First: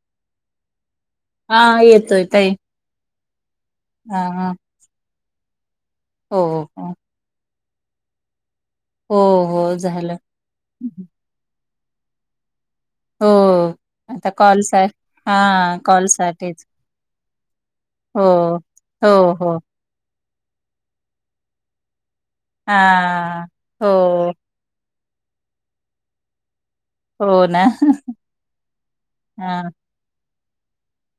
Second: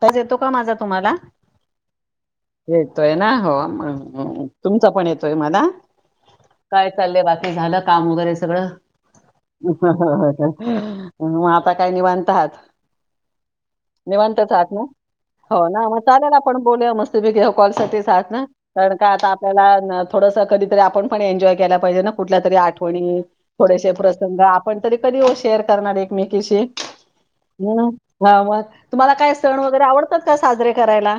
त्याच येतो का माझा तुम्हाला हा येतोय ताई येतोय ना. हा हा तुमचा पण येतोय मला हो हो काय चाल बाकी झाल. का वगरे सगळग हो हो झालं काय निवांतहात. हम. निवांतचहात ना हो ना मग चालेल आपण साठीच बोल मस्त हो कण का हो हो आपल्या थोडस कधीतरी आपण पण एन्जॉय केला पाहिजे ना कुठल्या तरी हा आठवणी हो थोडेसे प्रसंग आपण तरी कधी हो शेअर करणार एकमेकीशी हो ना ह ह मग मला काय सण हा वगैरे आवडतात का साजरे करायला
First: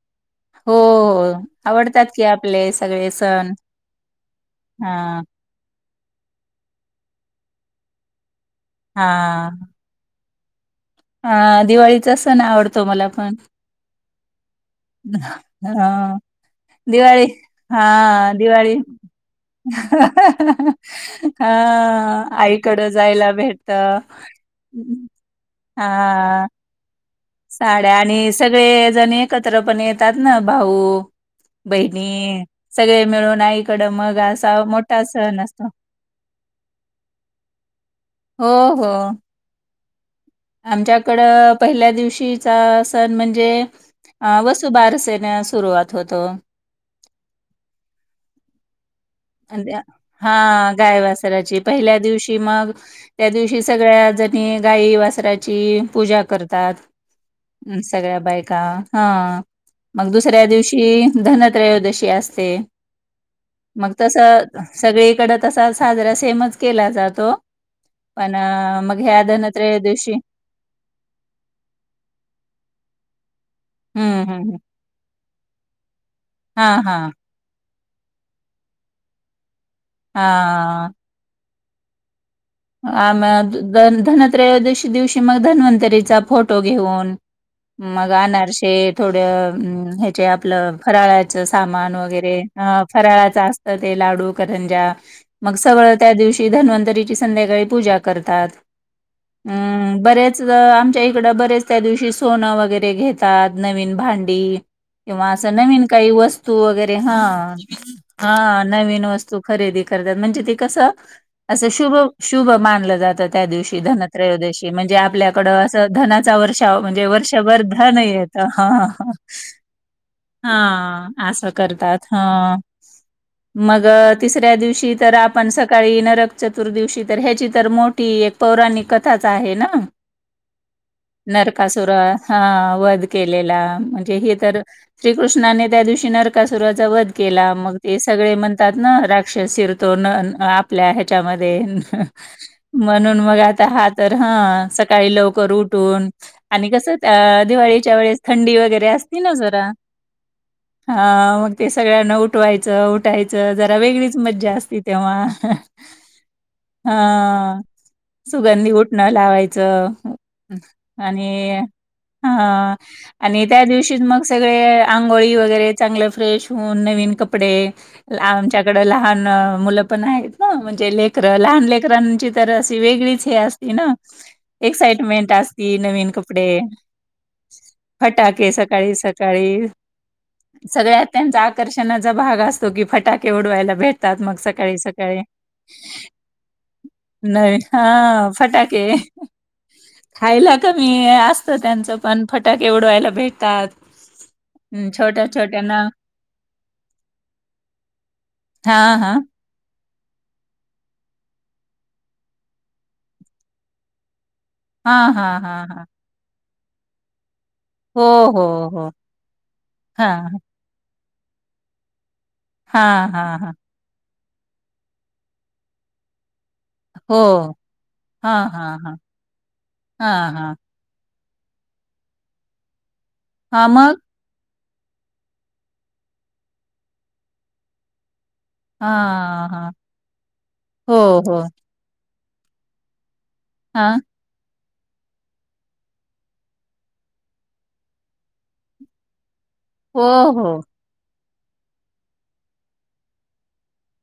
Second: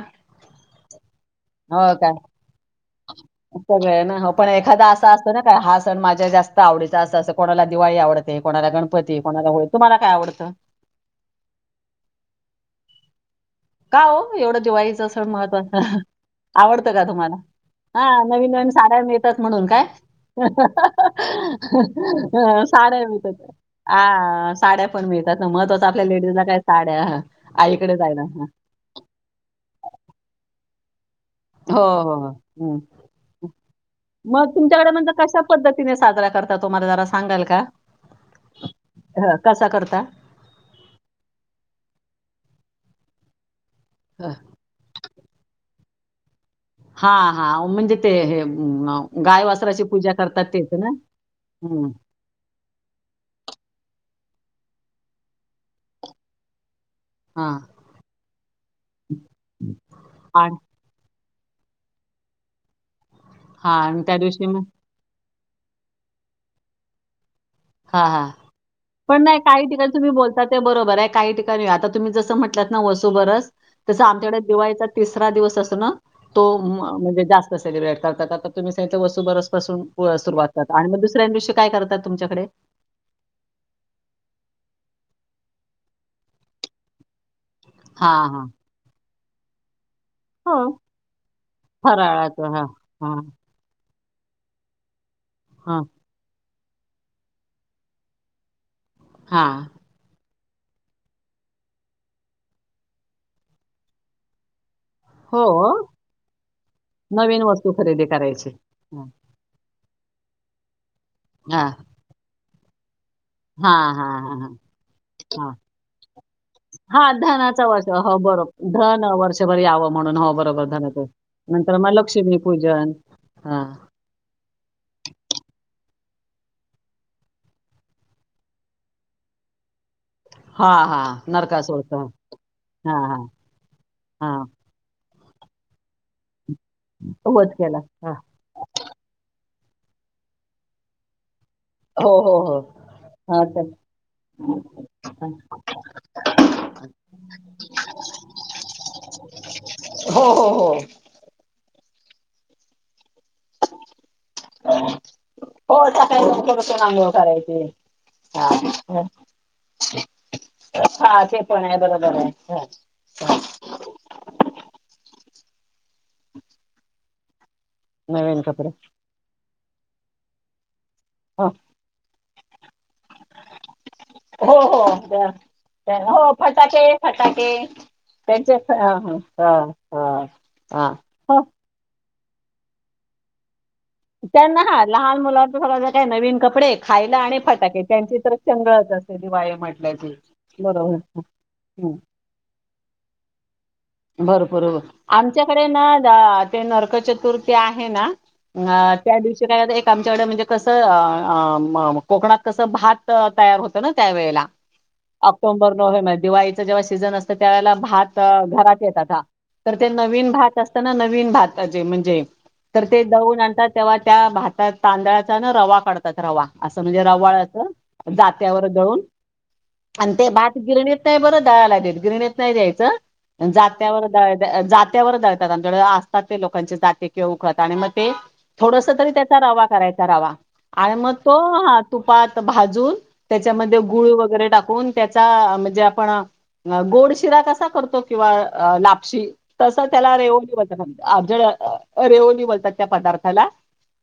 हो. हो हो आवडतात काय की आपले सगळे सण सगळ ना हो पण एखादा हा असा असतो ना काय ह. सण माझ्या जास्त आवडीचा असं कोणाला दिवाळी आवडते कोणाला गणपती कोणाला होळी तुम्हाला काय आवडते. [unintelligible] अ दिवाळीचा सण आवडतो मला पण का हो एवढं दिवाळीचं असल महत्त्वाच ह आवडतं का तुम्हाला हा नवीन नवीन दिवाळी साड्या मिळतात म्हणून काय? हा आईकडं साड्या जायला मिळतात भेटत ह साड्या पण मिळतात. महत्वाच आपल्या लेडीजला हा काय साड्या आईकडे साड्या जायला आणि हं. सगळे जण एकत्र पण येतात ना भाऊ हो बहिणी सगळे मिळून आईकडं मग असा मोठा तुमच्याकडे सण कश्या असतो पद्धतीने साजरा कर तुम्हाला जरा सांगाल का? हो हो. हं, कसा करता आमच्याकडं पहिल्या दिवशीचा सण म्हणजे वसुबार असेल. सुरुवात होतो. हा हा म्हणजे ते हे. गाय वासराची पूजा करतात तेच हा ना? गायवासराची हं. पहिल्या दिवशी मग त्या दिवशी सगळ्या ज गाई वासराची पूजा करतात. हां. हम् सगळ्या बायका हा मग दुसऱ्या आणि दिवशी धनत्रयोदशी असते हां मग आणि तस त्या दिवशी मग सगळीकड तसा साजरा सेमच केला जातो हां, हां. पण मग ह्या पण नाही काही धनत्रय ठिकाणी तुम्ही दिवशी बोलता ते बरोबर आहे काही ठिकाणी आता तुम्ही जसं म्हटलंत ना वसूबरस तसं हम्म आमच्याकडे हम्म दिवाळीचा तिसरा दिवस असो ना तो हा हा म्हणजे जास्त सेलिब्रेट करात आता तुम्ही सगितलं वसू बरस पासून सुरुवात करात हा. आणि मग दुसऱ्या दिवशी काय करतात तुमच्याकडे आम धनवत्रयोदशी दिवशी मग धन्वंतरीचा फोटो घेऊन मग हां, हां. आनारसेे थोड. ते आपलं हो, फराळाचं सामान वगैरे फराळाचं. हां, हां, फराळाचं ते लाडू करंजा मग हां, सगळं त्या दिवशी धन्वंतरीची संध्याकाळी पूजा करतात. हां. हम्म बर. आमच्या इकडं बरेच त्या दिवशी सोनं वगैरे घेतात नवीन भांडी किंवा हो, असं नवीन काही वस्तू वगैरे हा नवीन वस्तू खरेदी करायची. हा नवीन हं. वस्तू खरेदी तात म्हणजे ते कस अस हां, शुभ शुभ मानलं जात. त्या दिवशी हां, हां, हां, हां. धनत्रयोदशी म्हणजे हा आपल्याकडं असं धनाचा वर्षा म्हणजे हा वर्षभर धनाचा वर्ष धन हो बरोबर हा धन वर्षभर यावं म्हणून हो बरोबर धनाचं असं नंतर मग करतात ह. लक्ष्मी पूजन हा मग तिसऱ्या दिवशी तर आपण सकाळी नरक चतुर्दिशी तर ह्याची तर मोठी एक पौराणिक कथाच आहे ना. हा हा नरकासुर नरकासुरचा हा हा वध हा केलेला म्हणजे हा हे तर श्रीकृष्णाने त्या दिवशी नरकासुराचा वध केला मग ते सगळे म्हणतात ना राक्षसीर तो न आपल्या ह्याच्यामध्ये हो हो हो म्हणून मग आता हा तर ह सकाळी हा. लवकर उठून आणि कस दिवाळीच्या वेळेस थंडी वगैरे असती ना जरा. हो हो हो हा मग ते सगळ्यांना उठवायचं उठायचं जरा वेगळीच मज्जा असती तेव्हा अंघोळ हा करायचे सुगंधी उठणं लावायचं. हा ते आणि पण आहे बरोबर आहे हा हा. आणि त्या दिवशी मग सगळे अंग [unintelligible] आंघोळी वगैरे चांगल फ्रेश होऊन नवीन कपडे नवीन कपडे आमच्याकड लहान मु लपण आहेत ना म्हणजे लेकरं हा. लहान लेकरांची तर अस वेगळीच हे असती ना हो हो त्या- एक्साइटमेंट असती त्या- नवीन हो कपडे फटाके फटाके फटाके त्यांचे फ- सकाळी हा हा सकाळी हा हा. हा. सगळ्यात त्यांचं हो आकर्षणच चा भाग असतो की फटाके उडवायला. भेटतात मग त्यांना सकाळी हा लहान सकाळी मुला तर सगळं ज काही. नवीन कपडे खायला आणि नवीन फटाके त्यांची हा तर फटाके चंगळच असे दिवाळे म्हटलं कि असत त्यांच पण फटाके उडवायला भेटतात. बरोबर हं, छोट्या आमच्याकडे ना छोट्यांना ते नरकचतुर्थी आहे ना ह हां, त्या हां. दिवशी काय होतं आमच्याकडे म्हणजे कसं कोकणात कसं भात तयार होतं ना त्यावेेळेला हां, हां, हां, ऑक्टोंबर हां. नोव्हेंबर दिवाळीत ज्यावेळेला सीजन असतो त्यावेळेला हो, भात हो, घरात हो. येता [unintelligible] तर ते नवीन हां. भात असताना नवीन नवीन भात तर ते हां, दळून हां, हां. म्हणतात तेव्हा त्या भातात तांदळाचा ना रवा काढतात रवा असं म्हणजे हो. रवाळ असं हां, जात्यावर हां, हां. दळून आणि ते हां, हां. भात गिरणी बरं दळायला देत गिरणीत नाही द्यायचं हां, मग? जात्यावर द्यायचं जात्यावर जात्यावर दळतात आणि असतात ते लोकांचे जाते किंवा उखळ आणि मग ते थोडसं तरी त्याचा हां, रवा हां. करायचा रवा आणि हो, मग हो. तो तुपात भाजून त्याच्यामध्ये हां. गुळ वेगैरे टाकून त्याचा म्हणजे आपण गोडशिरा कसा करतो किंवा लापशी तसं हो, त्याला हो. रेवली ज रेवोली बोलतात त्या पदार्थाला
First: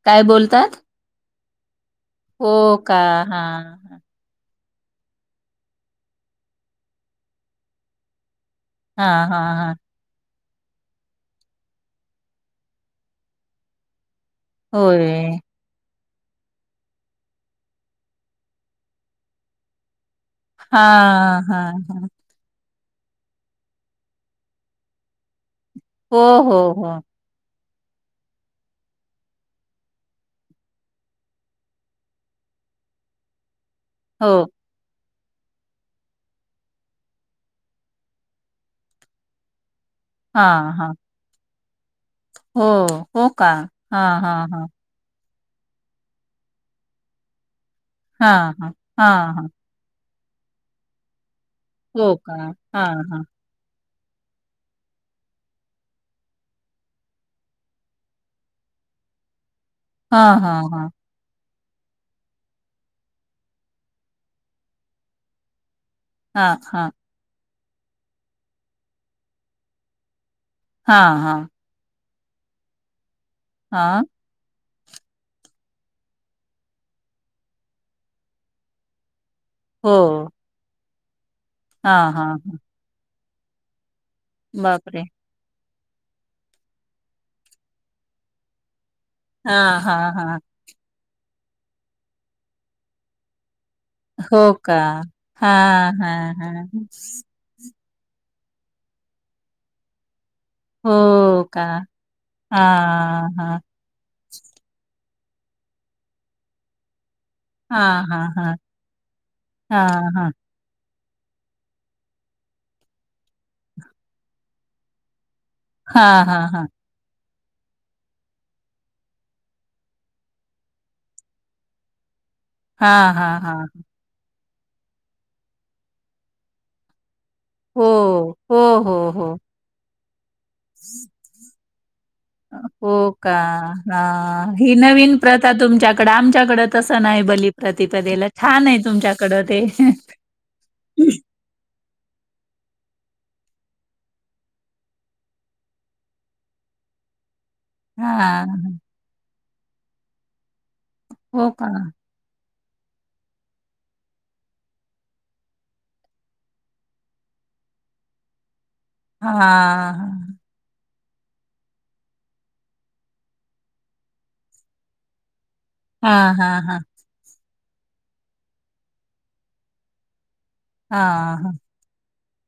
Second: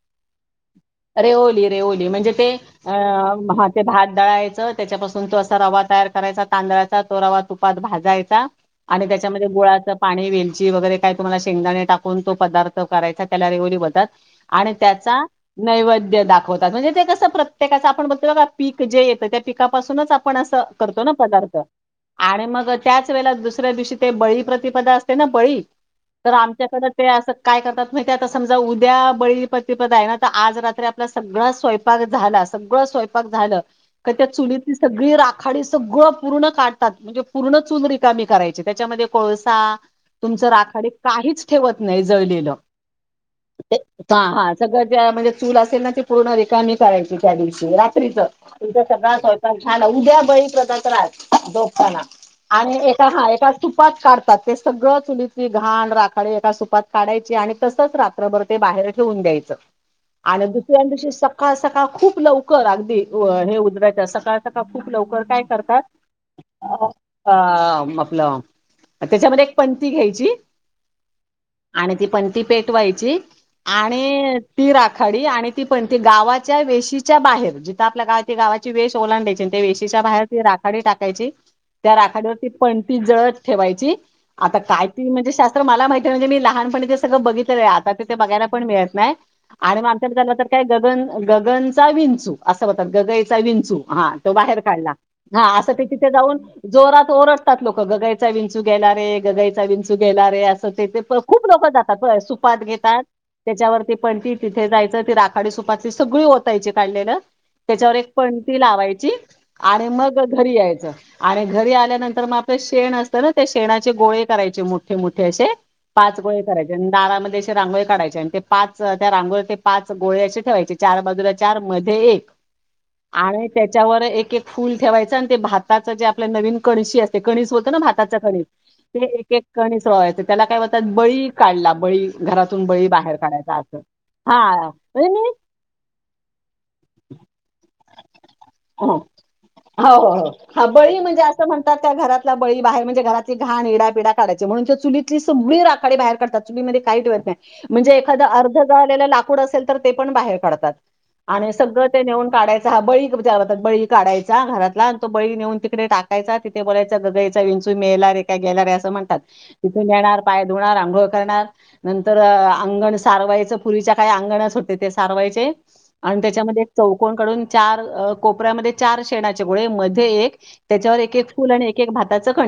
काय बोलतात रेओली रेओली म्हणजे ते हो का? हां, भात दळायच त्याच्यापासुन तो असा रवा तयार करायचा तांदळाचा तो रवा तुपात भाजायचा आणि हां, हां, त्याच्यामध्ये हां. हां. गुळाचं पाणी वेल ची वेगैरे काय तुम्हाला शेंगदाणे टाकून तो पदार्थ करायचा त्याला रेओली बोलतात आणि त्याचा होय. नैवेद्य दाखवतात म्हणजे ते कसं प्रत्येकाचं आपण बोलतो बघ पीक जे येतं त्या पिकापासुनच आपण आपण असं करतो ना हां, पदार्थ हां, हां. आणि मग त्याच वेळेला दुसऱ्या दिवशी ते बळी प्रतिपदा असते ना बळी हो, तर हो, आमच्याकडें हो. ते असं काय करतात माहितीये आता समजा उद्या बळीप्रतिपद आहे ना तर आज रात्री आपला सगळां स्वयंपाक झाला- सगळं स्वयंपाक झालं- का त्या हो. चुलीतली सगळी राखाडी सगळं पूर्ण काढतात म्हणजे पुर्ण चूल रिकामी कराय ची त्याच्यामध्ये कोळसा तुमचं हां, राखाडी हां. काहीच ठेवत नाहीत जळलेल हो. हो का? हां, [inaudible] हां, हां. चुल असेल ना ते पुर्ण रिकामी करायची त्या दिवशी रात्रीच हां, हां. तुमचा सगळा हां, हां. स्वयंपाक झाला उद्या बळी प्रतिपदा झोपतांना हो का? आणि हां, एका हां. हा एका सुपात काढतात ते सगळं चुलीची घाण राखड एका सुपात काढायची आणि तसंच रात्रभर बाहेर ठेवून द्यायचं हां, आणि हां, दुसऱ्या हां. दिवशी सका सकाळ सकाळ खुप लवकर अगदी हे उजेडाच्या सकाळ सकाळ खुप लवकर काय करतात हां, हां. अ आपलं त्याच्यामध्ये एक पंती घ्यायची हा हा आणि ती पंती पेटवायची हां. आणि ती राखाडी आणि ती पंती गावाच्या वेशीच्या बाहेर जिथं आपल्या गाव त गावाची वेश ओलांडायची त्या वेशीच्या बाहेर हो. ती राखाडी टाकायची त्या हा, हा. राखडीवरती पणती जळत ठेवायची आता काय बापरे! ती म्हणजे शास्त्र मला माहिती आहे म्हणजे मी लहानपणी ते सगळ बघितलं आहे आता ते बघायला पण मिळेत नाही हां, आणि मग हां, आमच्या हां. तर काय गगन गगनचा विंचू असा होतात गगईचा विंचू हा तो हो बाहेर का? काढला हा असं ते हां, तिथे हां, जाऊन हां. जोरात ओरड लोकं गगायचा विंचू घेणारे, गगाईचा विंचु घेणारे हो खुप का? लोक जातात सुपात घेतात हां, हां. त्याच्यावरती पणती तिथे जायचं ती आधी सुपातली सगळी होतायचे काढलेलं त्याच्यावर हां, एक हां, हां. पणती लावायची आणि हां, मग हां. घरी यायचं आणि घरी आल्यानंतर तर मग आपलं शेण असतं ना त्या शेणाचे गोळे करायचे मोठे मोठे असे पाच हां, गोळे हां, हां. करायचे दारामध्ये रांगोळी काढायचे आणि ते पाच त्या रांगोळी ते पाच गोळे असे ठेवायचे चार बाजूला चार मध्ये एक हां, हां, आणि हां. त्याच्यावर एक एक फुल ठेवायच आणि ते भाताच जे आपल्या नवीन कळशी अस कणी होत ना हो. भाताचा कणीत हो, हो, ते एक हो. एक कणीस त्याला काय म्हणतात तात बळी काढला बळी घरातुन बळी हो बाहेर का? काढायचा असं हां. हा ही म्हण नवीन प्रथा तुमच्याकडं आमच्याकडे तसं नाही बलिप्रतिपदेला छान आहे हो तुमच्याकड ते हो हो हो हा बळी म्हणजे असं म्हणतात त्या घरातल्या बळी बाहेर म्हणजे घरातली घाण ईडा पिडा काढायचे म्हणून त्या चुली सगळी राखाडी बाहेर काढतात चुलीमध्ये काही ठेवत नाही म्हणजे एखादं अर्ध हां. झालेलं लाकूड असेल तर ते पण बाहेर काढतात हो आणि का? सगळं ते नेऊन काढायचं बळी बळी काढायचा घरातला आणि तो बळी नेऊन तिकडे टाकायचा तिथे बळेचा गगाईचा विंचू मेला रे काय गेला रे अस म्हणतात हां, तिथुन येणार हां. पाय धुणार आंघोळ करणार नंतर अंगण सारवायचं पुर्वीच्या काळी अंगणच होते ते सारवायचे आणि हां, हां, त्याच्यामध्ये एक हां. चौकोण काढून चार कोपऱ्यामध्ये चार शेणाचे गोळे मध्ये एक हा हा भाताच ख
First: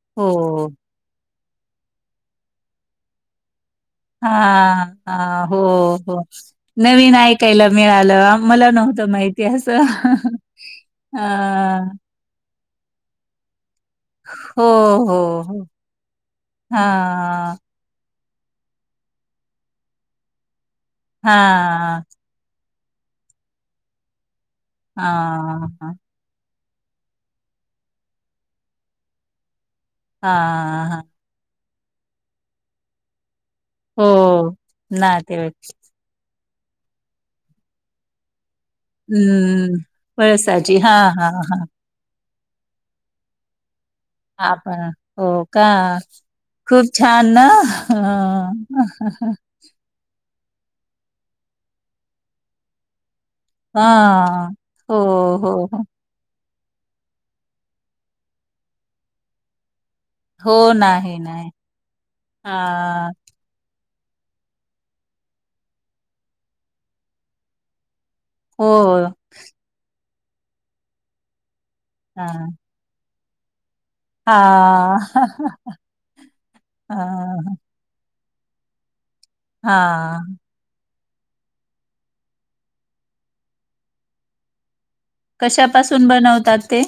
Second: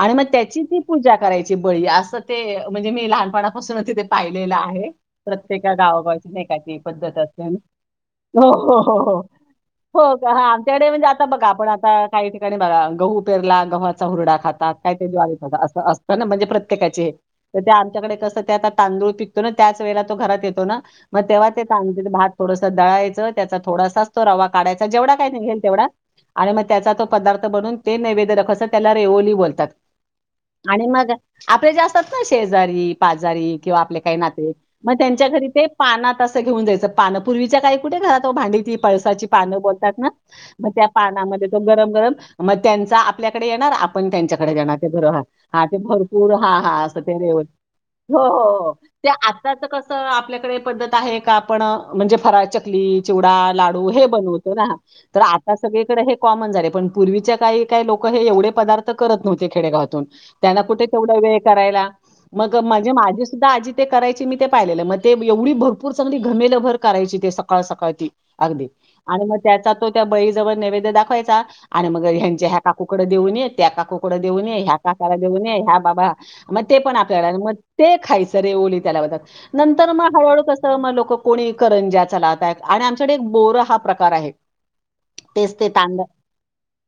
आणि मग त्याची ती पूजा करायची बळी अस ते म्हणजे मी लहपणा ून तिथे पाहिलेलं हां, आहे हां. हो, प्रत्येका हो. गावागावची नकाची नवीन पद्धत असेल ऐकायला मिळालं. हो मला हो नव्हतं हो माहिती असं. हो हा त्याकडे म्हणजे आता बघा आपण हां. आता काही ठिकाणी गहू पेरला ग हरडा हो, खातात का हो, जळी हो. अस असत म्हणजे प्रत्येकाचे हां, तर त्या आमच्याकडे कस तांदूळ पिकतो ना त्याच वेला तो घात येतो ना मग तेव्हा तेां हां, भात थड दळायचं त्याचा थोडासा असतो रवा काढायचा जेवढा काय नाहीघेल तेवढा हां, आणि त्याचा तो पदार्थ बनून ते नैवेद्य रख अस त्याला रेओली बोलतात हा आणि हा मग जे असतात ना शेजारी पाजारी किंवा आपले हो, काही नाते मग त्यांच्या घरी नातेवाईक. ते पाना घेऊन जायच पानपूर्वी का कुठे घरातो भांडी पळसाची पानं हं, बोलतात ना म पळसाची. त्या हां, हां, पानामध्ये तो हां. गरम गरम म त्यांचा आपल्याकडे येणार पण त्यांच्याकडे जाणार ते आपण घरोहर हो हा का? ते भरपूर हा हा खूप असं ते छान रेव ना? हो हां. हो ते आत्ताच कसं आपल्याकडे पद्धत आहे का आपण म्हणजे फराळ चकली ला ब हां. हो, हो, आता सक हो. क झा प पू काही काय लोक हे एवढे पदार्थ करत नव्हते खेडेगावातून त्यांना हो, कुठे तेवढा नाही, वेळ नाही. करायला मग म्हणे हां. माझे सुद्धा आी ते करायची मी ते पाहिलेलं मग ते एवढी भरपूर चांगली घमेल भर करायची ते सकाळ सकाळ त अगदी हो. आणि मग त्याचा तो त्या बळी जवळ नैवेद्य दाखवायचा आणि मग हां, ह्या काकूकडे देऊन येत त्या का कुकड देऊन येे ह्या हां. काकाला देऊन येे ह्या बाबा मग ते पण आपल्याला मग हां, ते खायचं े ओली त्याला ब नंतर मग हां. हळूहळू कसं लोक कोणी करंज्या लाता आहेत आणि आमच्याकडे एक बोर हा प्रकार आहे कशापासून बनवतात ते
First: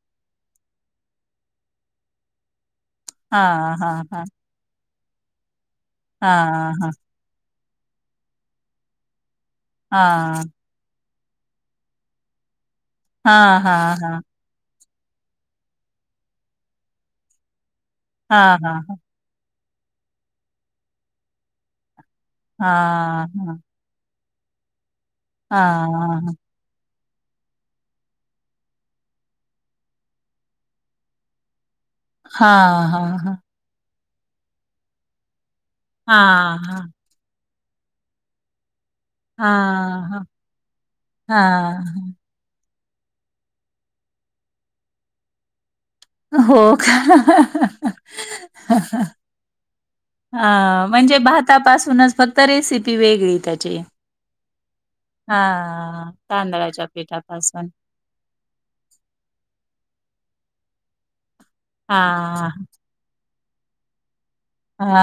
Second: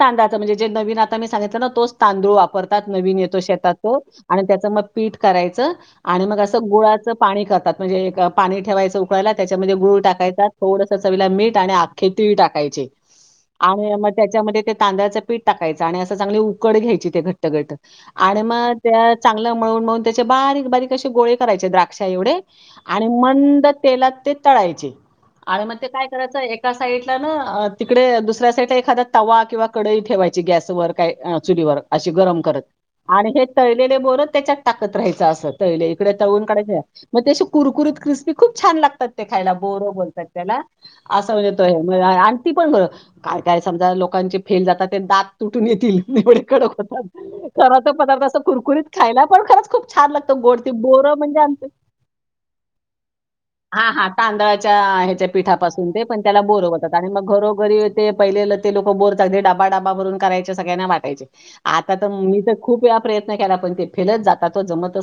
तांददाच म्हणजे जे नवीन आता मी सांगितलं ना तोच तांदूळ वापरतात नवीन येतो शेतात हां, तो हां, हां. आणि त्याच मग पीठ करायचं आणि मग असं हां, हां. गुळाचं पाणी करतात म्हणजे पाणी ठेवायचं उकळला त्याच्यामध्ये गुळ टाकायचा हां. थोडस चवीला मीठ आणि आख्खे तीळ टाकायचे हा हा आणि मग हा त्याच्यामध्ये ते तांदळा्याच पीठ टाकायच आणि अस चांगली उकड घ्यायची ते घट्ट घट आणि हां, मग हां, त्या चांगल्या मळून मळून त्याचे बारीक बारीक असे गोळे करायचे द्राक वढ आणि हां. मंद तेलात ते तळायचे आणि मग ते हां, काय हां. करायचं एका साइडला ना तिकडे दुसऱ्या साईडला एखादा्या तवा किंवा कडई ठेवायची गॅसवर काय चुरीवर अशी गरम करत हां, हां, हां, आणि हां. हे तळलेले बोरत त्याच्यात टाकत राहायचं असत इकडे हां, तळकडे हां. मग त्याची कुरकुरीत क्रिस्पी खूप छान लागते ते खायला बोरं हां, बोलतात हां. त्याला असं हां, म्हणजेतोय हां. आणि ती पण ब काय काय समजा लोकांचे फेल जातात ते दात तुटून येत वकड हो होत का? खर तर पदार्थ अस कुरकुरीत खायला पण खंच खूप छान लागतं गोड हां, बोर म्हणजे भातापासूनच फक्त रेसिपी वेगळी त्याची. हा हा तांदळाच्या ह्याच्या पठपास प हां, त्याला बोरत तांदळाच्या म पिठापासून. घरोघरी ते पहिले लोक डबा भ कय सगळ्यांना वा हां, आी खूप प्रय केला पण ते फेलत जात हा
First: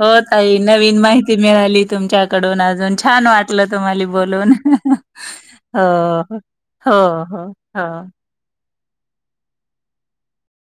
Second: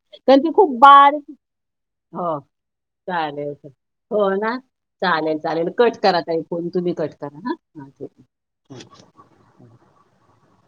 हो तई खूप नवीन बारीक माहिती मिळाली हो, तुमच्याकडून अजून छान चालेल. वाटलं तमली हो बोलून ना? चालेल, चालेल. हो कट करा ताई हो हो हो ह